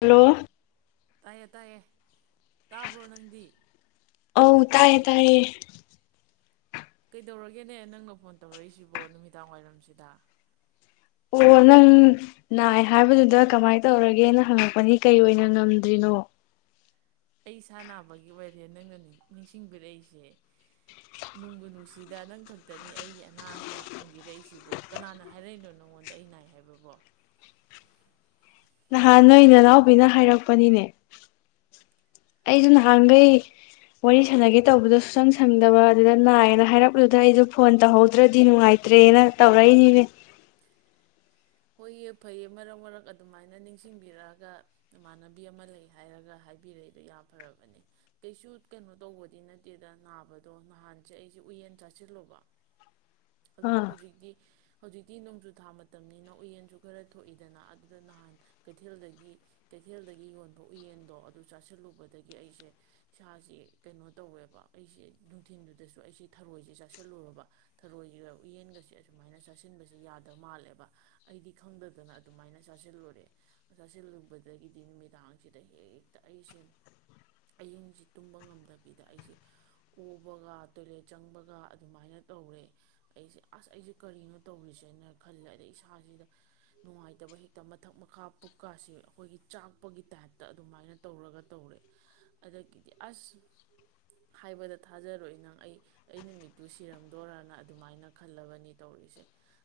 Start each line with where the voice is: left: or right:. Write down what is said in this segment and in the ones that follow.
left: hello
right: ꯇꯥꯏꯌꯦꯦ ꯇꯥꯏꯌꯦꯦ ꯇꯥꯕ꯭ꯔꯣ ꯅꯪꯗꯤ
left: ꯑꯧ ꯇꯥꯏꯌꯦ ꯇꯥꯏꯌꯦ
right: ꯀꯩꯗꯧꯔꯒꯦꯅꯦ ꯅꯪꯅ ꯐꯣꯟ ꯇꯧꯔꯛꯏꯁꯤꯕꯣ ꯅꯨꯃꯤꯗꯥꯡ ꯋꯥꯏꯔꯝꯁꯤꯗ
left: ꯑꯣ ꯅꯪ ꯅꯥꯏ ꯍꯥꯏꯕꯗꯨꯗ ꯀꯃꯥꯏꯅ ꯇꯧꯔꯒꯦꯅ ꯍꯪꯉꯛꯄꯅꯤ ꯀꯩ ꯑꯣꯏꯅ ꯉꯝꯗ꯭ꯔꯤꯅꯣ
right: ꯑꯩ ꯏꯁꯥ ꯅꯥꯕꯒꯤ ꯑꯣꯏꯔꯦ ꯅꯪꯅ ꯅꯤꯡꯁꯤꯡꯕꯤꯔꯛꯏꯁꯦ ꯅꯣꯡꯒꯨ ꯅꯨꯡꯁꯤꯗ ꯅꯪ ꯈꯛꯇꯅꯤ ꯑꯩꯒꯤ ꯑꯅꯥꯕ ꯍꯪꯕꯤꯔꯛꯏꯁꯤꯕꯣ ꯀꯅꯥꯅ ꯍꯥꯏꯔꯛꯏꯅꯣ ꯅꯪꯉꯣꯟꯗ ꯑꯩ ꯅꯥꯏ ꯍꯥꯏꯕꯕꯣ
left: ꯅꯍꯥꯟ ꯅꯣꯏ ꯅꯅꯥꯎꯕꯤꯅ ꯍꯥꯏꯔꯛꯄꯅꯤꯅꯦ ꯑꯩꯁꯨ ꯅꯍꯥꯟꯈꯩ ꯋꯥꯔꯤ ꯁꯥꯟꯅꯒꯦ ꯇꯧꯕꯗꯣ ꯁꯨꯁꯪ ꯁꯪꯗꯕ ꯑꯗꯨꯗ ꯅꯥꯏꯌꯦꯅ ꯍꯥꯏꯔꯛꯂꯨꯗ ꯑꯩꯁꯨ ꯐꯣꯟ ꯇꯧꯍꯧꯗ꯭ꯔꯗꯤ ꯅꯨꯡꯉꯥꯏꯇ꯭ꯔꯦꯅ ꯇꯧꯔꯛꯏꯅꯤꯅꯦ
right: ꯍꯣꯏꯌꯦ ꯐꯩꯌꯦ ꯃꯔꯛ ꯃꯔꯛ ꯑꯗꯨꯃꯥꯏꯅ ꯅꯤꯡꯁꯤꯡꯕꯤꯔꯛꯑꯒ ꯏꯃꯥꯟꯅꯕꯤ ꯑꯃ ꯂꯩ ꯍꯥꯏꯔꯒ ꯍꯥꯏꯕꯤꯔꯛꯏꯗꯣ ꯌꯥ ꯐꯔꯕꯅꯦ ꯀꯩꯁꯨ ꯀꯩꯅꯣ ꯇꯧꯕꯗꯤ ꯅꯠꯇꯦꯗ ꯅꯥꯕꯗꯣ ꯅꯍꯥꯟꯁꯦ ꯑꯩꯁꯦ ꯎꯌꯦꯟ ꯆꯥꯁꯤꯜꯂꯨꯕ ꯑꯗꯨꯗ
left: ꯑꯥ
right: ꯍꯧꯖꯤꯛꯇꯤ ꯍꯧꯖꯤꯛꯇꯤ ꯅꯣꯡꯖꯨꯊꯥ ꯃꯇꯝꯅꯤꯅ ꯎꯌꯦꯟꯁꯨ ꯈꯔ ꯊꯣꯛꯏꯗꯅ ꯑꯗꯨꯗ ꯅꯍꯥꯟ ꯀꯩꯊꯦꯜꯗꯒꯤ ꯀꯩꯊꯦꯜꯗꯒꯤ ꯌꯣꯟꯕ ꯎꯌꯦꯟꯗꯣ ꯑꯗꯨ ꯆꯥꯁꯤꯜꯂꯨꯕꯗꯒꯤ ꯑꯩꯁꯦ ꯏꯁꯥꯁꯦ ꯀꯩꯅꯣ ꯇꯧꯋꯦꯕ ꯑꯩꯁꯦ ꯅꯨꯡꯊꯤꯤꯟꯗꯨꯗꯁꯨ ꯑꯩꯁꯦ ꯊꯔꯣꯏꯁꯦ ꯆꯥꯁꯤꯜꯂꯨꯔꯕ ꯊꯔꯣꯏꯁꯤꯒ ꯎꯌꯦꯟꯒꯁꯦ ꯑꯁꯨꯃꯥꯏꯅ ꯆꯥꯁꯤꯟꯕꯁꯦ ꯌꯥꯗꯕ ꯃꯥꯜꯂꯦꯕ ꯑꯩꯗꯤ ꯈꯪꯗꯗꯅ ꯑꯗꯨꯃꯥꯏꯅ ꯆꯥꯁꯤꯜꯂꯨꯔꯦ ꯆꯥꯁꯤꯜꯂꯨꯕꯗꯒꯤꯗꯤ ꯅꯨꯃꯤꯗꯥꯡꯁꯤꯗ ꯍꯦꯛꯇ ꯑꯩꯁꯦ ꯑꯌꯤꯡꯁꯤ ꯇꯨꯝꯕ ꯉꯝꯗꯕꯤꯗ ꯑꯩꯁꯦ ꯑꯣꯕꯒ ꯇꯣꯏꯂꯦꯠ ꯆꯪꯕꯒ ꯑꯗꯨꯃꯥꯏꯅ ꯇꯧꯔꯦ ꯑꯩꯁꯦ ꯑꯁ ꯑꯩꯁꯦ ꯀꯔꯤꯅꯣ ꯇꯧꯔꯤꯁꯦꯅ ꯈꯜꯂꯦ ꯑꯗꯩ ꯏꯁ ꯏꯁꯥꯁꯤꯗ ꯅꯨꯡꯉꯥꯏꯇꯕ ꯍꯦꯛꯇ ꯃꯊꯛ ꯃꯈꯥ ꯄꯨꯛꯀꯥꯁꯤ ꯑꯩꯈꯣꯏꯒꯤ ꯆꯥꯛꯄꯒꯤ ꯇꯥꯏꯞꯇ ꯑꯗꯨꯃꯥꯏꯅ ꯇꯧꯔꯒ ꯇꯧꯔꯦ ꯑꯗꯒꯤꯗꯤ ꯑꯁ ꯍꯥꯏꯕꯗ ꯊꯥꯖꯔꯣꯏ ꯅꯪ ꯑꯩ ꯑꯩ ꯅꯨꯃꯤꯠꯇꯨ ꯁꯤꯔꯝꯗꯣꯔꯅ ꯑꯗꯨꯃꯥꯏꯅ ꯈꯜꯂꯕꯅꯤ ꯇꯧꯔꯤꯁꯦ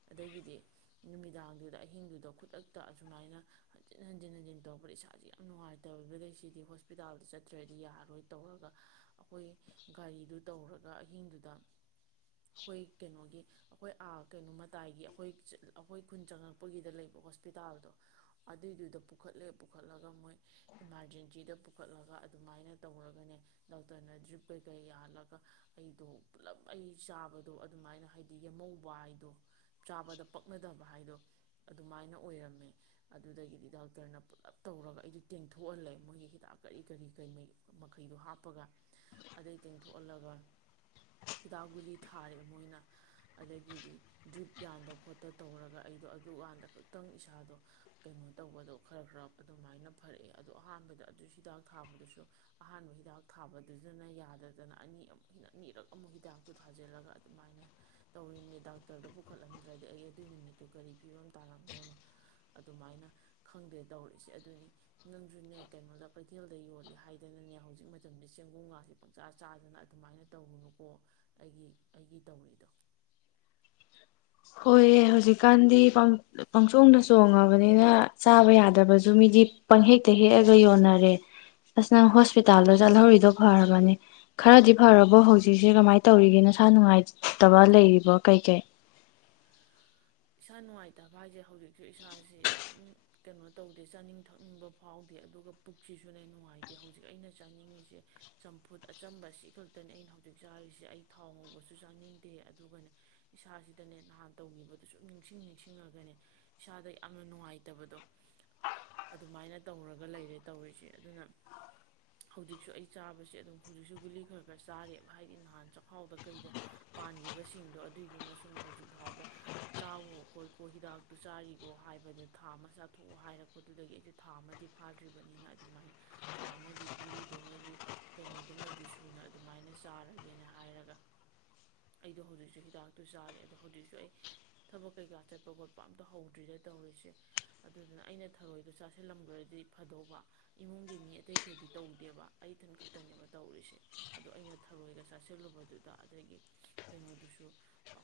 right: ꯑꯗꯒꯤꯗꯤ ꯅꯨꯃꯤꯗꯥꯡꯗꯨꯗ ꯑꯍꯤꯡꯗꯨꯗ ꯈꯨꯗꯛꯇ ꯑꯁꯨꯃꯥꯏꯅ ꯍꯟꯖꯤꯟ ꯍꯟꯖꯤꯟ ꯍꯟꯖꯤꯟ ꯇꯧꯔꯧꯕꯗ ꯏꯁꯥꯥꯁꯦ ꯌꯥꯝ ꯅꯨꯡꯉꯥꯏꯇꯕꯗꯒꯤ ꯁꯤꯗꯤ ꯍꯣꯁꯄꯤꯇꯥꯜꯗ ꯆꯠꯇ꯭ꯔꯗꯤ ꯌꯥꯔꯔꯣꯏ ꯇꯧꯔꯒ ꯑꯩꯈꯣꯏ ꯒꯥꯔꯤꯗꯨ ꯇꯧꯔꯒ ꯑꯍꯤꯡꯗꯨꯗ ꯑꯩꯈꯣꯏ ꯀꯩꯅꯣꯒꯤ ꯑꯩꯈꯣꯏ ꯀꯩꯅꯣ ꯃꯇꯥꯏꯒꯤ ꯑꯩꯈꯣꯏ ꯑꯩꯈꯣꯏ ꯈꯨꯟ ꯆꯪꯉꯛꯄꯒꯤꯗ ꯂꯩꯕ ꯍꯣꯁꯄꯤꯇꯥꯜꯗꯣ ꯑꯗꯨꯏꯗꯨꯗ ꯄꯨꯈꯠꯂꯦ ꯄꯨꯈꯠꯂꯒ ꯃꯣꯏ ꯏꯃꯥꯔꯖꯦꯟꯁꯤꯗ ꯄꯨꯈꯠꯂꯒ ꯑꯗꯨꯃꯥꯏꯅ ꯇꯧꯔꯒꯅꯦ ꯗꯥꯛꯇꯔꯅ ꯗ꯭ꯔꯤꯞ ꯀꯩꯀꯩ ꯌꯥꯜꯂꯒ ꯑꯩꯗꯣ ꯄꯨꯂꯞ ꯑꯩ ꯆꯥꯕꯗꯣ ꯑꯗꯨꯃꯥꯏꯅ ꯍꯥꯏꯗꯤ ꯌꯦꯍꯧꯕ ꯍꯥꯏꯗꯣ ꯆꯥꯕꯗ ꯍꯥꯏꯗꯣ ꯑꯗꯨꯃꯥꯏꯅ ꯑꯣꯏꯔꯝꯃꯦ ꯑꯗꯨꯗꯒꯤꯗꯤ ꯗꯥꯛꯇꯔꯅ ꯄꯨꯂꯞ ꯇꯧꯔꯒ ꯑꯩꯗꯣ ꯇꯦꯡꯊꯣꯛꯍꯜꯂꯦ ꯃꯣꯏꯒꯤ ꯍꯤꯗꯥꯛ ꯀꯔꯤ ꯀꯔꯤ ꯀꯩ ꯃꯈꯩꯗꯣ ꯍꯥꯞꯄꯒ ꯑꯗꯩ ꯇꯦꯡꯊꯣꯛꯍꯜꯂꯒ ꯍꯤꯗꯥꯛ ꯒꯨꯂꯤ ꯊꯥꯔꯦ ꯃꯣꯏꯅ ꯑꯗꯒꯤꯗꯤ ꯗ꯭ꯔꯤꯞ ꯌꯥꯟꯗꯕ ꯈꯣꯠ ꯇ ꯇꯧꯔꯒ ꯑꯩꯗꯣ ꯑꯗꯨꯀꯥꯟꯗ ꯈꯛꯇꯪ ꯏꯁꯥꯗꯣ ꯀꯩꯅꯣ ꯇꯧꯕꯗꯣ ꯈꯔ ꯈꯔ ꯑꯗꯨꯃꯥꯏꯅ ꯐꯔꯛꯑꯦ ꯑꯗꯣ ꯑꯍꯥꯟꯕꯗ ꯑꯗꯨ ꯍꯤꯗꯥꯛ ꯊꯥꯕꯗꯨꯁꯨ ꯑꯍꯥꯟꯕ ꯍꯤꯗꯥꯛ ꯊꯥꯕꯗꯨꯗꯅ ꯌꯥꯗꯗꯅ ꯑꯅꯤ ꯑꯃꯨꯛ ꯍ ꯑꯅꯤꯔꯛ ꯑꯃꯨꯛ ꯍꯤꯗꯥꯛꯇꯨ ꯊꯥꯖꯤꯜꯂꯒ ꯑꯗꯨꯃꯥꯏꯅ ꯇꯧꯔꯤꯅꯦ ꯗꯥꯛꯇꯔꯗ ꯄꯨꯈꯠꯂꯝꯗ꯭ꯔꯗꯤ ꯑꯩ ꯑꯗꯨꯏ ꯅꯨꯃꯤꯠꯇꯨ ꯀꯔꯤ ꯐꯤꯕꯝ ꯇꯥꯔꯝꯗꯣꯅꯣ ꯑꯗꯨꯃꯥꯏꯅ ꯈꯪꯗꯦ ꯇꯧꯔꯤꯁꯦ ꯑꯗꯨꯅꯤ ꯅꯪꯁꯨꯅꯦ ꯀꯩꯅꯣꯗ ꯀꯩꯊꯦꯜꯗ ꯌꯣꯜꯂꯤ ꯍꯥꯏꯗꯅꯅꯦ ꯍꯧꯖꯤꯛ ꯃꯇꯝꯗ ꯆꯦꯡꯒꯨꯝꯒꯥꯁꯦ ꯄꯪꯆꯥ ꯆꯥꯗꯅ ꯑꯗꯨꯃꯥꯏꯅ ꯇꯧꯔꯨꯅꯨꯀꯣ ꯑꯩꯒꯤ ꯑꯩꯒꯤ ꯇꯧꯔꯤꯗꯣ
left: ꯍꯣꯏꯑ ꯍꯧꯖꯤꯛꯀꯥꯟꯗꯤ ꯄꯪꯆꯣꯡꯗ ꯆꯣꯡꯉꯕꯅꯤꯅ ꯆꯥꯕ ꯌꯥꯗꯕꯁꯨ ꯃꯤꯗꯤ ꯄꯪꯍꯦꯛꯇ ꯍꯦꯛꯑꯒ ꯌꯣꯟꯅꯔꯦ ꯑꯁ ꯅꯪ ꯍꯣꯁꯄꯤꯇꯥꯜꯗ ꯆꯠꯍꯧꯔꯤꯗꯣ ꯐꯔꯕꯅꯤ ꯈꯔꯗꯤ ꯐꯔꯕꯣ ꯍꯧꯖꯤꯛꯁꯦ ꯀꯃꯥꯏꯅ ꯇꯧꯔꯤꯒꯦ ꯅꯁꯥ ꯅꯨꯡꯉꯥꯏꯇꯕ ꯂꯩꯔꯤꯕꯣ ꯀꯩ ꯀꯩ
right: ꯏꯁ ꯁꯅꯨꯡꯋꯥꯥꯏ ꯚꯖ ꯍꯧꯖꯤꯛꯁꯨ ꯏꯁꯥꯁꯤ ꯑꯗꯨꯝ ꯀꯩꯅꯣ ꯇꯧꯗꯦ ꯆꯥꯅꯤꯡ ꯊꯛꯅꯤꯡꯕ ꯐꯥꯎꯗꯦ ꯑꯗꯨꯒ ꯄꯨꯛꯁꯤꯁꯨꯅꯦ ꯅꯨꯡꯉꯥꯏꯇꯦ ꯍꯧꯖꯤꯛ ꯑꯩꯅ ꯆꯥꯅꯤꯡꯉꯤꯁꯦ ꯆꯝꯐꯨꯠ ꯑꯆꯝꯕ ꯁꯤ ꯈꯛꯇꯅꯦ ꯑꯩꯅ ꯍꯧꯖꯤꯛ ꯆꯥꯔꯤꯁꯦ ꯑꯩ ꯊꯥꯎ ꯉꯧꯕꯁꯨ ꯆꯥꯅꯤꯡꯗꯦ ꯑꯗꯨꯒꯅꯦ ꯏꯁꯥꯁꯤꯗꯅꯦ ꯅꯍꯥꯟ ꯇꯧꯕ ꯑꯗꯨ ꯁꯨꯝ ꯅꯤꯡꯁꯤꯡ ꯅꯤꯡꯁꯤꯡꯉꯒꯅꯦ ꯏꯁꯥꯗ ꯌꯥꯝꯅ ꯅꯨꯡꯉꯥꯏꯇꯕꯗꯣ ꯑꯗꯨꯃꯥꯏꯅ ꯇꯧꯔꯒ ꯂꯩꯔꯦ ꯇꯧꯔꯤꯁꯦ ꯑꯗꯨꯅ ꯍꯧꯖꯤꯛꯁꯨ ꯑꯩ ꯆꯥꯕꯁꯦ ꯑꯗꯨꯝ ꯍꯧꯖꯤꯛꯁꯨ ꯒꯨꯂꯤ ꯈꯔ ꯈꯔ ꯆꯥꯔꯦꯕ ꯍꯥꯏꯗꯤ ꯅꯍꯥꯟ ꯆꯥꯛꯈꯥꯎꯗ ꯀꯩꯗ ꯄꯥꯟꯈꯤꯕꯁꯤꯡꯗꯣ ꯑꯗꯨꯏꯗꯨꯅ ꯁꯨꯝ ꯍꯧꯖꯤꯛ ꯐꯥꯎꯕ ꯆꯥꯋꯣ ꯈꯣꯠꯀꯣ ꯍꯤꯗꯥꯛꯇꯨ ꯆꯥꯔꯤꯈꯣ ꯍꯥꯏꯕꯗ ꯊꯥ ꯑꯃ ꯆꯥꯊꯣꯛꯑꯣ ꯍꯥꯏꯔꯛꯄꯗꯨꯗꯒꯤ ꯑꯩꯁꯦ ꯊꯥ ꯑꯃꯗꯤ ꯐꯥꯗ꯭ꯔꯤꯕꯅꯤꯅ ꯑꯗꯨꯃꯥꯏꯅ ꯊꯥ ꯑꯃꯗꯤ ꯒꯨꯂꯤꯗꯣ ꯃꯣꯏꯒꯤ ꯀꯩꯅꯣꯗꯨꯃꯗꯤ ꯁꯨꯅ ꯑꯗꯨꯃꯥꯏꯅ ꯆꯥꯔꯒꯦꯅ ꯍꯥꯏꯔꯒ ꯑꯩꯗꯣ ꯍꯧꯖꯤꯛꯁꯨ ꯍꯤꯗꯥꯛꯇꯨ ꯆꯥꯔꯤ ꯑꯗꯣ ꯍꯧꯖꯤꯛꯁꯨ ꯑꯩ ꯊꯕꯛ ꯀꯩꯀꯥ ꯆꯠꯄ ꯈꯣꯠꯄ ꯑꯝꯇ ꯍꯧꯗ꯭ꯔꯤꯗꯦ ꯇꯧꯔꯤꯁꯦ ꯑꯗꯨꯗꯨꯅ ꯑꯩꯅ ꯊꯔꯣꯏꯗꯣ ꯆꯥꯁꯤꯜꯂꯝꯈ꯭ꯔꯗꯤ ꯐꯗꯧꯕ ꯏꯃꯨꯡꯒꯤ ꯃꯤ ꯑꯇꯩꯈꯩꯗꯤ ꯇꯧꯗꯦꯕ ꯑꯩ ꯏꯊꯟ ꯈꯛꯇꯅꯦꯕ ꯇꯧꯔꯤꯁꯦ ꯑꯗꯣ ꯑꯩꯅ ꯊꯔꯣꯏꯒ ꯆꯥꯁꯤꯜꯂꯨꯕꯗꯨꯗ ꯑꯗꯒꯤ ꯀꯩꯅꯣꯗꯨꯁꯨ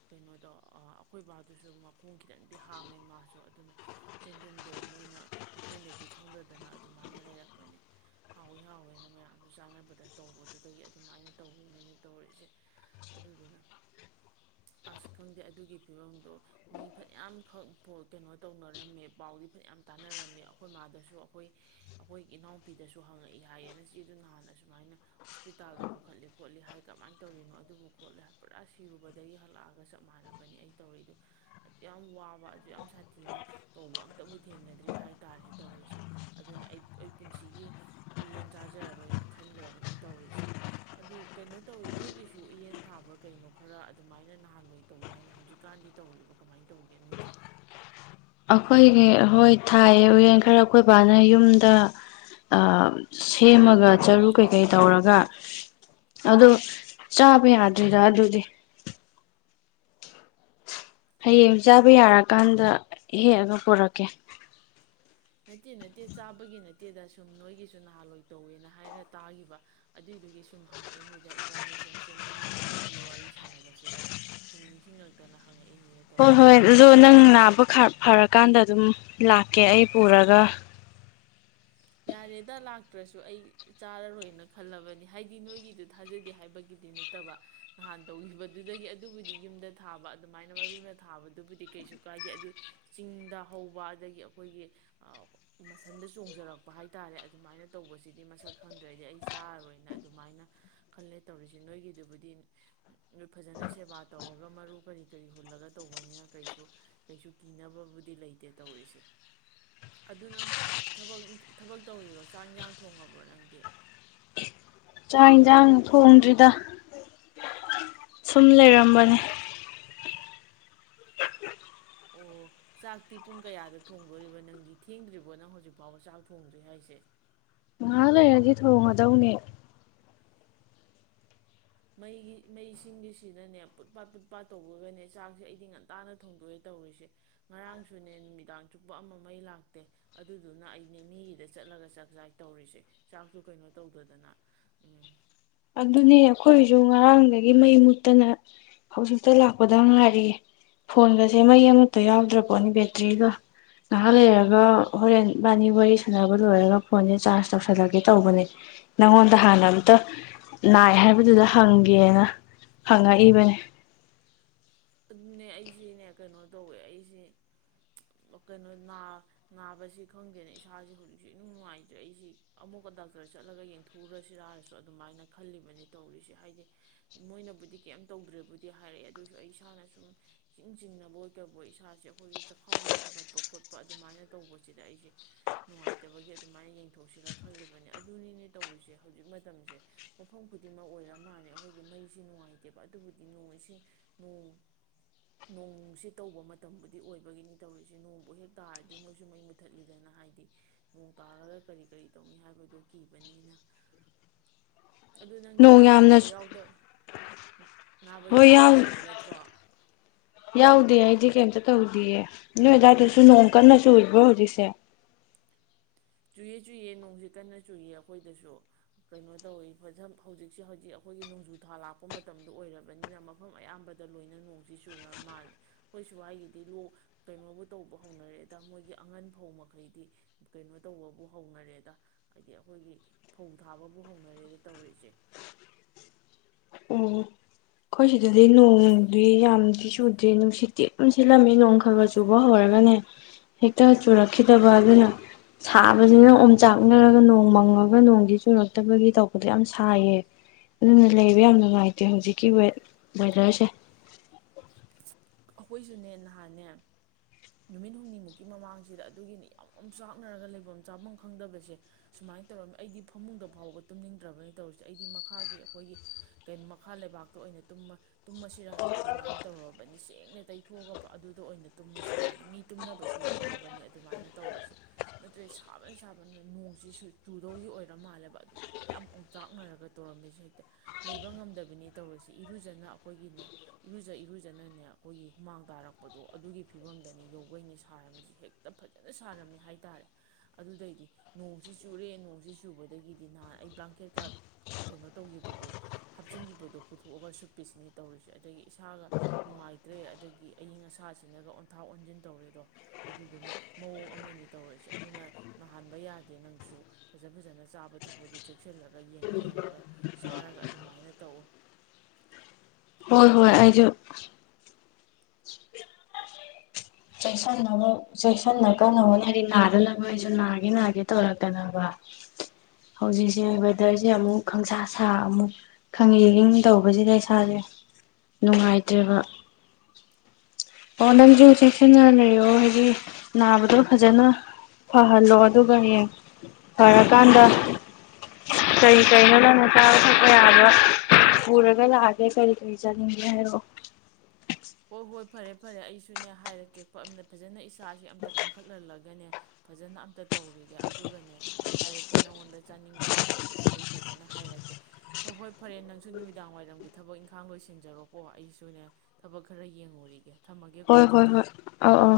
right: ꯀꯩꯅꯣꯗꯣ ꯑꯩꯈꯣꯏꯕꯕꯥ ꯑꯗꯨꯁꯨ ꯃꯈꯣꯡ ꯈꯤꯇꯪꯗꯤ ꯍꯥꯝꯃꯦ ꯃꯥꯁꯨ ꯑꯗꯨꯅ ꯆꯦꯟꯒꯨꯝꯗꯣ ꯃꯣꯏꯅ ꯀꯩꯊꯦꯜꯗꯒꯤ ꯈꯪꯗꯗꯅ ꯑꯗꯨꯃꯥꯏꯅ ꯂꯩꯔꯛꯄꯅꯦ ꯍꯥꯎꯋꯤ ꯍꯥꯎꯋꯦꯅ ꯃꯌꯥꯝꯁꯨ ꯆꯥꯟꯅꯕꯗ ꯇꯧꯕꯗꯨꯗꯒꯤ ꯑꯗꯨꯃꯥꯏꯅ ꯇꯧꯔꯤꯅꯦꯅ ꯇꯧꯔꯤꯛꯁꯦ ꯑꯗꯨꯗꯨꯅ ꯑꯁ ꯈꯪꯗꯦ ꯑꯗꯨꯒꯤ ꯐꯤꯕꯝꯗꯣ ꯃꯤ ꯐꯅꯌꯥꯝ ꯈꯛ ꯀꯩꯅꯣ ꯇꯧꯅꯔꯝꯃꯦ ꯄꯥꯎꯗꯤ ꯐꯅꯌꯥꯝ ꯇꯥꯟꯅꯔꯝꯃꯦ ꯑꯩꯈꯣꯏ ꯃꯥꯗꯁꯨ ꯑꯩꯈꯣꯏ ꯑꯩꯈꯣꯏ ꯏꯅꯥꯎꯄꯤꯗꯁꯨ ꯍꯪꯉꯛꯏ ꯍꯥꯏꯌꯦꯅ ꯁꯤ ꯑꯗꯨ ꯅ ꯍꯥꯟꯅ ꯁꯨꯃꯥꯏꯅ ꯍꯣꯁꯄꯤꯇꯥꯜꯗ ꯄꯨꯈꯠꯂꯤ ꯈꯣꯠꯂꯤ ꯍꯥꯏ ꯀꯃꯥꯏꯅ ꯇꯧꯔꯤꯅꯣ ꯑꯗꯨꯕꯨ ꯈꯣꯠꯂꯤ ꯍꯥꯏ ꯄꯨꯔꯥ ꯁꯤꯔꯨꯕꯗꯒꯤ ꯍꯜꯂꯛꯑꯒ ꯆꯞ ꯃꯥꯟꯅꯕꯅꯦꯅꯤ ꯑꯩ ꯇꯧꯔꯤꯛꯏꯗ ꯌꯥꯝ ꯋꯥꯕ ꯑꯗꯨ ꯌꯥꯝ ꯁꯥꯊꯤꯅ ꯇꯧꯕ ꯑꯝꯇꯕꯨ ꯊꯦꯡꯅꯗ꯭ꯔꯤ ꯍꯥꯏꯇꯥꯥꯔꯦ ꯇꯧꯔꯤꯁꯦ ꯑꯗꯨꯅ ꯑꯩ ꯑꯩ ꯄꯨꯟꯁꯤꯒꯤ ꯎꯌꯦꯟ ꯆꯥꯖꯔꯔꯣꯏꯅ ꯈꯟꯈ꯭ꯔꯕꯅꯤ ꯇꯧꯔꯤꯁꯦ ꯑꯗꯨ ꯀꯩꯅꯣ ꯇꯧꯋꯤ ꯅꯣꯏꯒꯤꯁꯨ ꯎꯌꯦꯟ ꯊꯥꯕ꯭ꯔꯥ ꯀꯩꯅꯣ ꯈꯔ ꯑꯗꯨꯃꯥꯏꯅ ꯅꯍꯥꯟꯋꯥꯏ ꯇꯧꯗ ꯍꯥꯏꯅꯦ ꯍꯧꯖꯤꯛꯀꯥꯟꯗꯤ ꯇꯧꯔꯤꯕ ꯀꯃꯥꯏꯅ ꯇꯧꯒꯦ ꯅꯣꯏꯗꯤ
left: ꯑꯩꯈꯣꯏꯒꯤ ꯍꯣꯏ ꯊꯥꯏ ꯎꯌꯦꯟ ꯈꯔ ꯑꯩꯈꯣꯏ ꯕꯥꯅ ꯌꯨꯝꯗ ꯁꯦꯝꯃꯒ ꯆꯔꯨ ꯀꯩꯀꯩ ꯇꯧꯔꯒ ꯑ ꯆꯥꯕ ꯌꯥꯗ꯭ꯔꯤꯗ ꯑꯗꯨꯗꯤ ꯍꯌꯦꯡ ꯆꯥꯕ ꯌꯥꯔꯀꯥꯟꯗ ꯍꯦꯛꯑꯒ ꯄꯨꯔꯛꯀꯦ
right: ꯅꯠꯇꯦ ꯅꯠꯇꯦ ꯆꯥꯕꯒꯤ ꯅꯠꯇꯦꯗ ꯁꯨꯝ ꯅꯣꯏꯒꯤꯁꯨ ꯅꯍꯥꯟꯋꯥꯏ ꯇꯧꯋꯦꯅ ꯍꯥꯏꯔ ꯇꯥꯈꯤꯕ ꯑꯗꯨꯏꯗꯨꯒꯤ ꯁꯨꯝ ꯍꯪꯉꯛꯏꯅꯤꯗ ꯏꯕꯥꯅꯤ ꯁꯨꯝ ꯆꯦꯡꯒꯨꯝꯒꯤ ꯎꯌꯦꯟꯒꯤ ꯋꯥꯔꯤ ꯁꯥꯟꯅꯕꯁꯤꯗ ꯁꯨꯝ ꯅꯤꯡꯁꯤꯡꯉꯛꯇꯅ ꯍꯪꯉꯛꯏꯅꯤꯗ
left: ꯍꯣꯏ
right: ꯇꯧꯔꯤꯁꯦ
left: ꯍꯣꯏ
right: ꯑꯩꯗꯤ
left: ꯑꯗꯣ ꯅꯪ ꯅꯥꯕ ꯐꯔꯀꯥꯟꯗ ꯑꯗꯨꯝ ꯂꯥꯛꯀꯦ ꯑꯩ ꯄꯨꯔꯒ
right: ꯌꯥꯔꯦꯗ ꯂꯥꯛꯇ꯭ꯔꯁꯨ ꯑꯩ ꯆꯥꯔꯔꯣꯏꯅ ꯈꯜꯂꯕꯅꯤ ꯍꯥꯏꯗꯤ ꯅꯣꯏꯒꯤꯗꯨ ꯊꯥꯖꯗꯦ ꯍꯥꯏꯕꯒꯤꯗꯤ ꯅꯠꯇꯕ ꯅꯍꯥꯟ ꯇꯧꯈꯤꯕꯗꯨꯗꯒꯤ ꯑꯗꯨꯕꯨꯗꯤ ꯌꯨꯝꯗ ꯊꯥꯕ ꯑꯗꯨꯃꯥꯏꯅ ꯃꯔꯨꯅ ꯊꯥꯕꯗꯨꯕꯨꯗꯤ ꯀꯩꯁꯨ ꯀꯥꯏꯗꯦ ꯑꯗꯨ ꯆꯤꯡꯗ ꯍꯧꯕ ꯑꯗꯒꯤ ꯑꯩꯈꯣꯏꯒꯤ ꯃꯁꯟꯗ ꯆꯣꯡꯖꯔꯛꯄ ꯄ ꯍꯥꯏꯇꯥꯔꯦ ꯑꯗꯨꯃꯥꯏꯅ ꯇꯧꯕꯁꯤꯗꯤ ꯃꯁꯛ ꯈꯪꯗ꯭ꯔꯦꯗꯤ ꯑꯩ ꯆꯥꯔꯔꯣꯏꯅ ꯑꯗꯨꯃꯥꯏꯅ ꯈꯜꯂꯦ ꯇꯧꯔꯤꯁꯦ ꯅꯣꯏꯒꯤꯗꯨꯕꯨꯗꯤ ꯅꯣꯏ ꯐꯖꯅ ꯁꯦꯕꯥ ꯇꯧꯔꯒ ꯃꯔꯨ ꯀꯔꯤ ꯀꯔꯤ ꯍꯨꯜꯂꯒ ꯇꯧꯕꯅꯤꯅ ꯀꯩꯁꯨ ꯀꯩꯁꯨ ꯀꯤꯅꯕꯕꯨꯗꯤ ꯂꯩꯇꯦ ꯇꯧꯔꯤꯁꯦ ꯑꯗꯨ ꯅꯪ ꯊꯕꯛ ꯏ ꯊꯕꯛ ꯇꯧꯔꯤꯔꯣ ꯆꯥꯛ ꯏꯟꯁꯥꯡ ꯊꯣꯡꯉꯕ꯭ꯔꯣ ꯅꯪꯗꯤ
left: ꯆꯥꯛ ꯏꯖꯥꯟ ꯊꯣꯡꯗ꯭ꯔꯤꯗ ꯁꯨꯝ ꯂꯩꯔꯝꯕꯅꯦ
right: ꯑꯣ ꯆꯥꯛꯇꯤ ꯄꯨꯡ ꯀꯌꯥꯗ ꯊꯣꯡꯗꯣꯔꯤꯕ ꯅꯪꯗꯤ ꯊꯦꯡꯗ꯭ꯔꯤꯕꯣ ꯅꯪ ꯍꯧꯖꯤꯛ ꯐꯥꯎꯕ ꯆꯥꯛ ꯊꯣꯡꯗ꯭ꯔꯤ ꯍꯥꯏꯁꯦ
left: ꯍꯥꯏꯔꯗꯤ ꯊꯣꯡꯒꯗꯧꯅꯦ
right: ꯃꯩꯒꯤ ꯃꯩꯁꯤꯡꯒꯤꯁꯤꯅꯅꯦ ꯄꯨꯠ ꯄꯥꯠ ꯄꯨꯨꯠ ꯄꯥꯠ ꯇꯧꯕꯒꯅꯦ ꯆꯥꯛꯁꯦ ꯑꯩꯗꯤ ꯉꯟꯇꯥꯅ ꯊꯣꯡꯗꯣꯛꯑꯦ ꯇꯧꯔꯤꯁꯦ ꯉꯔꯥꯡꯁꯨꯅꯦ ꯅꯨꯃꯤꯗꯥꯡ ꯆꯨꯞꯄ ꯑꯃ ꯃꯩ ꯂꯥꯛꯇꯦ ꯑꯗꯨꯗꯨꯅ ꯑꯩꯅꯦ ꯃꯤꯒꯤꯗ ꯆꯠꯂꯒ ꯆꯥꯛ ꯆꯥꯛ ꯇꯧꯔꯤꯁꯦ ꯆꯥꯛꯇ ꯀꯩꯅꯣ ꯇꯧꯗꯗꯅ ꯎꯝ
left: ꯑꯗꯨꯅꯦ ꯑꯩꯈꯣꯏꯁꯨ ꯉꯔꯥꯡꯗꯒꯤ ꯃꯩ ꯃꯨꯠꯇꯅ ꯍꯧꯖꯤꯛꯇ ꯂꯥꯛꯄꯗ ꯉꯥꯏꯔꯤꯌꯦ ꯐꯣꯟꯒꯁꯦ ꯃꯩ ꯑꯃꯠꯇ ꯌꯥꯎꯗ꯭ꯔ ꯄꯣꯠꯅꯤ ꯕꯦꯇ꯭ꯔꯤꯒ ꯉꯥꯏꯍꯥꯛ ꯂꯩꯔꯒ ꯍꯣꯔꯦꯟꯕꯥꯅꯤ ꯋꯥꯔꯤ ꯁꯥꯟꯅꯕ ꯂꯣꯏꯔꯒ ꯐꯣꯟꯁꯦ ꯆꯥꯔꯖ ꯇꯧꯁꯜꯂꯒꯦ ꯇꯧꯕꯅꯦ ꯅꯪꯉꯣꯟꯗ ꯍꯥꯟꯅ ꯑꯃꯝꯇ ꯅꯥꯏ ꯍꯥꯏꯕꯗꯨꯗ ꯍꯪꯒꯦꯅ ꯍꯪꯉꯛꯏꯕꯅꯦ
right: ꯑꯗꯨꯅꯦ ꯑꯩꯁꯤꯅꯦ ꯀꯩꯅꯣ ꯇꯧꯋꯦ ꯑꯩꯁꯤ ꯀꯩꯅꯣ ꯅꯥꯕꯁꯤ ꯈꯪꯗꯦꯅ ꯏꯁꯥꯁꯦ ꯍꯧꯖꯤꯛꯁꯨ ꯅꯨꯡ ꯅꯨꯡꯉꯥꯏꯇ꯭ꯔꯦ ꯑꯩꯁꯤ ꯑꯃꯨꯛꯀ ꯗꯥꯛꯇꯔ ꯆꯠꯂꯒ ꯌꯦꯡꯊꯣꯛꯎꯁꯤꯔꯁꯨ ꯑꯗꯨꯃꯥꯏꯅ ꯈꯜꯂꯤꯕꯅꯦ ꯇꯧꯔꯤꯁꯦ ꯍꯥꯏꯗꯤ ꯃꯣꯏꯅꯕꯨꯗꯤ ꯀꯩꯝ ꯇꯧꯗ꯭ꯔꯦꯕꯨꯗꯤ ꯍꯥꯏꯔꯛꯑꯦ ꯑꯗꯨꯑꯣꯏꯁꯨ ꯑꯩ ꯏꯁꯥꯅ ꯁꯨꯝ ꯏꯤꯡ ꯆꯤꯡꯅꯕ ꯑꯣꯏ ꯀꯧꯕ ꯏꯁꯥꯁꯦ ꯑꯩꯈꯣꯏꯒꯤ ꯆꯥꯛꯈꯥꯎꯁꯦ ꯁꯥꯒꯠꯄ ꯈꯣꯠꯄ ꯑꯗꯨꯃꯥꯏꯅ ꯇꯧꯕꯁꯤꯗ ꯑꯩꯁꯦ ꯅꯨꯡꯉꯥꯏꯇꯕꯒꯤ ꯑꯗꯨꯃꯥꯏꯅ ꯌꯦꯡꯊꯣꯛꯁꯤꯔꯥ ꯈꯜꯂꯤꯕꯅꯦ ꯑꯗꯨꯅꯤꯅꯦ ꯇꯧꯔꯤꯁꯦ ꯍꯧꯖꯤꯛ ꯃꯇꯝꯁꯦ ꯃꯐꯝ ꯈꯨꯗꯤꯡꯃꯛ ꯑꯣꯏꯔ ꯃꯥꯜꯂꯦ ꯑꯩꯈꯣꯏꯒꯤ ꯃꯩꯁꯦ ꯅꯨꯡꯉꯥꯏꯇꯦꯕ ꯑꯗꯨꯕꯨꯗꯤ ꯅꯣꯡ ꯏꯁꯤꯡ ꯅꯣꯡ ꯅꯣꯡꯁꯤ ꯇꯧꯕ ꯃꯇꯝꯕꯨꯗꯤ ꯑꯣꯏꯕꯒꯤꯅꯤ ꯇꯧꯔꯤꯁꯦ ꯅꯣꯡꯕꯨ ꯍꯦꯛ ꯇꯥꯔꯗꯤ ꯃꯣꯏꯁꯨ ꯃꯩ ꯃꯨꯊꯠꯂꯤꯗꯅ ꯍꯥꯏꯗꯤ ꯅꯣꯡ ꯇꯥꯔꯒ ꯀꯔꯤ ꯀꯔꯤ ꯇꯧꯅꯤ ꯍꯥꯏꯕꯗꯣ ꯀꯤꯕꯅꯤꯅ ꯑꯗꯨ ꯅꯪꯗꯤ
left: ꯅꯣꯡ
right: ꯅꯥꯕ
left: ꯌꯥꯝꯅ
right: ꯌꯦꯛꯄ ꯌꯥꯎꯗꯕ ꯅꯥꯕ
left: ꯍꯣꯏ
right: ꯌꯦꯛꯄ
left: ꯌꯥꯎ
right: ꯌꯥꯎꯗꯕ ꯅꯠꯇ꯭ꯔꯣ
left: ꯌꯥꯎꯗꯦ ꯍꯥꯏ ꯑꯩ ꯀꯩꯑꯃꯇ ꯇꯧꯗꯌꯦ ꯅꯣꯏ ꯑꯗꯨꯗꯥꯏꯗꯁꯨ ꯅꯣꯡ ꯀꯟꯅꯁꯨꯨꯔꯤꯕ꯭ꯔꯣ ꯍꯧꯖꯤꯛꯁꯦ
right: ꯆꯨꯏꯌꯦ ꯆꯨꯏꯌꯦ ꯅꯣꯡꯁꯤ ꯀꯟꯅ ꯆꯨꯏꯌꯦ ꯑꯩꯈꯣꯏꯗꯁꯨ ꯀꯩꯅꯣ ꯇꯧꯋꯤ ꯐ ꯍꯧꯖꯤꯛꯁꯦ ꯍꯧꯖꯤꯛ ꯑꯩꯈꯣꯏꯒꯤ ꯅꯣꯡꯖꯨꯊꯥ ꯂꯥꯛꯄ ꯃꯇꯝꯗ ꯑꯣꯏꯔꯕꯅꯤꯅ ꯃꯐꯝ ꯑꯌꯥꯝꯕꯗ ꯂꯣꯏꯅ ꯅꯣꯡꯁꯤ ꯆꯨꯅꯔ ꯃꯥꯜꯂꯦ ꯑꯩꯈꯣꯏ ꯁ꯭ꯋꯥꯏꯒꯤꯗꯤ ꯂꯣꯛ ꯀꯩꯅꯣꯕꯨ ꯇꯧꯕ ꯍꯧꯅꯔꯦꯗ ꯃꯣꯏꯒꯤ ꯑꯉꯟ ꯐꯧ ꯃꯈꯩꯗꯤ ꯀꯩꯅꯣ ꯇꯧꯕꯕꯨ ꯍꯧꯅꯔꯦꯗ ꯍꯥꯏꯗꯤ ꯑꯩꯈꯣꯏꯒꯤ ꯐꯧ ꯊꯥꯕꯕꯨ ꯍꯧꯅꯔꯦꯗ ꯇꯧꯔꯤꯛꯏꯁꯦ
left: ꯎꯝ ꯑꯩꯈꯣꯏ ꯁꯤꯗꯗꯤ ꯅꯣꯡꯗꯤ ꯌꯥꯝꯗꯤ ꯆꯨꯗ꯭ꯔꯦ ꯅꯨꯡꯁꯤꯠꯇꯤ ꯑꯗꯨꯝ ꯁꯤꯠꯂꯝꯃꯦ ꯅꯣꯡ ꯈ ꯈꯔ ꯆꯨꯕ ꯍꯧꯔꯒꯅꯦ ꯍꯦꯛꯇ ꯆꯨꯔꯛꯈꯤꯗꯕ ꯑꯗꯨꯅ ꯁꯥꯕꯁꯤꯅ ꯑꯣꯝꯆꯥꯛꯅꯔꯒ ꯅꯣꯡ ꯃꯪꯉꯒ ꯅꯣꯡꯗꯤ ꯆꯨꯔꯛꯇꯕꯒꯤ ꯇꯧꯕꯗꯣ ꯌꯥꯝ ꯁꯥꯏꯌꯦ ꯑꯗꯨꯅ ꯂꯩꯕ ꯌꯥꯝ ꯅꯨꯡꯉꯥꯏꯇꯦ ꯍꯧꯖꯤꯛ ꯀꯤꯋꯦꯠ ꯋꯦꯗꯔꯁꯦ
right: ꯑꯩꯈꯣꯏꯁꯨꯅꯦ ꯅꯍꯥꯟꯅꯦ ꯅꯨꯃꯤꯠ ꯍꯨꯝꯅꯤꯃꯨꯛꯀꯤ ꯃꯃꯥꯡꯁꯤꯗ ꯑꯗꯨꯒꯤꯅꯤ ꯌꯥꯝꯝ ꯆꯥꯛꯅꯔꯒ ꯂꯩꯐꯝ ꯆꯥꯐꯝ ꯈꯪꯗꯕꯁꯦ ꯁꯨꯃꯥꯏꯅ ꯇꯧꯔꯝꯃꯤ ꯑꯩꯗꯤ ꯐꯃꯨꯡꯗ ꯐꯥꯎꯕ ꯇꯨꯝꯅꯤꯡꯗ꯭ꯔꯕꯅꯤ ꯇꯧꯔꯤꯁꯦ ꯑꯩꯗꯤ ꯃꯈꯥꯒꯤ ꯑꯩꯈꯣꯏꯒꯤ ꯀ ꯃꯈꯥ ꯂꯩꯕꯥꯛꯇ ꯑꯣꯏꯅ ꯇꯨꯝꯃꯁꯤꯔꯥꯟꯅ ꯑꯗꯨꯃꯥꯏꯅ ꯇꯧꯔꯔꯕꯅꯤ ꯁꯦꯡ ꯇꯛꯅ ꯇꯩꯊꯣꯛꯑꯒꯕ ꯑꯗꯨꯗ ꯑꯣꯏꯅ ꯇꯨꯝꯃꯁꯤꯔꯅ ꯃꯤ ꯇꯨꯝꯅꯕꯁꯨ ꯌꯥꯎꯔꯕꯅꯤ ꯑꯗꯨꯃꯥꯏꯅ ꯇꯧꯔꯤꯁꯦ ꯅꯠꯇ꯭ꯔꯦ ꯁꯥꯕꯅ ꯁꯥꯕꯅ ꯅꯣꯡꯁꯤꯁꯨ ꯆꯨꯗꯧꯒꯤ ꯑꯣꯏꯔ ꯃꯥꯜꯂꯦꯕ ꯑꯗꯨꯃꯥꯏꯅ ꯌꯥꯝ ꯑꯣꯡꯆꯥꯛꯅꯔꯒ ꯇꯧꯔꯝꯃꯤꯁꯦ ꯍꯦꯛꯇ ꯂꯩꯕ ꯉꯝꯗꯕꯅꯤ ꯇꯧꯔꯤꯁꯦ ꯏꯔꯨꯖꯅ ꯑꯩꯈꯣꯏꯒꯤꯅꯦ ꯏꯔꯨꯖ ꯏꯔꯨꯖꯅꯅꯦ ꯑꯩꯈꯣꯏꯒꯤ ꯍꯨꯃꯥꯡ ꯇꯥꯔꯛꯄꯗꯣ ꯑꯗꯨꯒꯤ ꯐꯤꯕꯝꯗꯅꯤ ꯌꯧꯕꯩꯅꯤ ꯁꯥꯔꯝꯃꯤꯁꯤ ꯍꯦꯛꯇ ꯐꯖꯅ ꯁꯥꯔꯝꯃꯤ ꯍꯥꯏꯇꯥꯔꯦ ꯑꯗꯨꯗꯩꯗꯤ ꯅꯣꯡꯁꯤ ꯆꯨꯔꯦ ꯅꯣꯡꯁꯤ ꯆꯨꯕꯗꯒꯤꯗꯤ ꯅꯍꯥꯟ ꯑꯩ ꯕ꯭ꯂꯥꯡꯀꯦꯠꯀ ꯀꯩꯅꯣ ꯇꯧꯈꯤꯕꯗꯣ ꯍꯥꯞꯆꯤꯟꯈꯤꯕꯗꯣ ꯄꯨꯊꯣꯛꯑꯒ ꯁꯨꯞꯄꯤꯁꯤꯅꯤ ꯇꯧꯔꯤꯁꯦ ꯑꯗꯒꯤ ꯏꯁꯥꯒ ꯅꯨꯡꯉꯥꯏ ꯇ꯭ꯔꯦ ꯑꯗꯒꯤ ꯑꯏꯤꯡ ꯑꯁꯥꯁꯤꯡꯅꯒ ꯑꯣꯟꯊꯥ ꯑꯣꯟꯁꯤꯟ ꯇꯧꯔꯦꯗꯣ ꯑꯗꯨꯗꯨꯅ ꯃꯑꯣꯡ ꯑꯃꯅꯤ ꯇꯧꯔꯛꯏꯁꯦ ꯑꯗꯨꯅ ꯅꯥꯍꯟꯕ ꯌꯥꯗꯦ ꯅꯪꯁꯨ ꯐꯖ ꯐꯖꯅ ꯆꯥꯕ ꯊꯛꯄꯗꯨ ꯆꯦꯛꯁꯤꯜꯂꯒ ꯌꯦꯡꯉ ꯌꯦꯡꯉꯒ ꯆꯥꯔꯒ ꯑꯗꯨꯃꯥꯏꯅ ꯇꯧꯎ
left: ꯍꯣꯏ ꯍꯣꯏ ꯑꯩꯁꯨ ꯆꯦꯛꯁꯟꯅꯕ ꯆꯦꯛꯁꯟꯅ ꯀꯟꯅ ꯍꯣꯠꯅꯔꯤ ꯅꯥꯗꯅꯕ ꯑꯩꯁꯨ ꯅꯥꯒꯦ ꯅꯥꯒꯦ ꯇꯧꯔꯛꯇꯅꯕ ꯍꯧꯖꯤꯛꯁꯦ ꯋꯦꯗꯔꯁꯦ ꯑꯃꯨꯛ ꯈꯪꯁꯥ ꯁꯥ ꯑꯃꯨꯛ ꯈꯪꯉꯤ ꯏ ꯇꯧꯕꯁꯤꯗ ꯏꯁꯥꯁꯦ ꯅꯨꯡꯉꯥꯏꯇ꯭ꯔꯦꯕ ꯑꯣ ꯅꯪꯁꯨ ꯆꯦꯛꯁꯤꯟꯅ ꯂꯩꯑꯣ ꯍꯥꯏꯗꯤ ꯅꯥꯕꯗꯣ ꯐꯖꯅ ꯐꯍꯜꯂꯣ ꯑꯗꯨꯒ ꯍꯌꯦꯡ ꯐꯔꯀꯥꯟꯗ ꯀꯔꯤ ꯀꯔꯤꯅꯣꯗꯅ ꯆꯥꯕ ꯊꯛꯄ ꯌꯥꯕ ꯄꯨꯔꯒ ꯂꯥꯛꯑꯒꯦ ꯀꯔꯤ ꯀꯔꯤ ꯆꯥꯅꯤꯡꯒꯦ ꯍꯥꯏꯔꯛꯑꯣ
right: ꯍꯣꯏ ꯍꯣꯏ ꯐꯔꯦ ꯐꯔꯦ ꯑꯩꯁꯨꯅꯦ ꯍꯥꯏꯔ ꯀꯦꯛꯄ ꯑꯝꯗ ꯐꯖꯅ ꯏꯁ ꯏꯁꯥꯖꯦ ꯑꯃꯝꯇ ꯀꯟꯈꯠꯍꯜꯂꯒꯅꯦ ꯐꯖꯅ ꯑꯝꯇ ꯇꯧꯔꯤꯒꯦ ꯑꯗꯨꯒꯅꯦ ꯍꯥꯏꯔꯛꯀꯦ ꯅꯪꯉꯣꯟꯗ ꯆꯥꯅꯤꯡꯕ ꯃꯈꯩꯗꯁꯨ ꯑꯩ ꯐꯖꯅ ꯍꯥꯏꯔꯛꯀꯦ ꯍꯣꯏ ꯍꯣꯏ ꯐꯔꯦ ꯅꯪꯁꯨ ꯅꯨꯃꯤꯗꯥꯡ ꯋꯥꯏꯔꯝꯒꯤ ꯊꯕꯛ ꯏꯪꯈꯥꯡ ꯂꯣꯏꯁꯤꯟꯖꯔꯣꯀꯣ ꯑꯩꯁꯨ ꯑꯣꯏꯅ ꯊꯕꯛ ꯈꯔ ꯌꯦꯡꯉꯨꯔꯤꯒꯦ
left: ꯍꯣꯏ ꯍꯣꯏ
right: ꯑꯗꯨꯗꯤ
left: ꯍꯣꯏ ꯑꯥꯎ ꯑꯥꯎ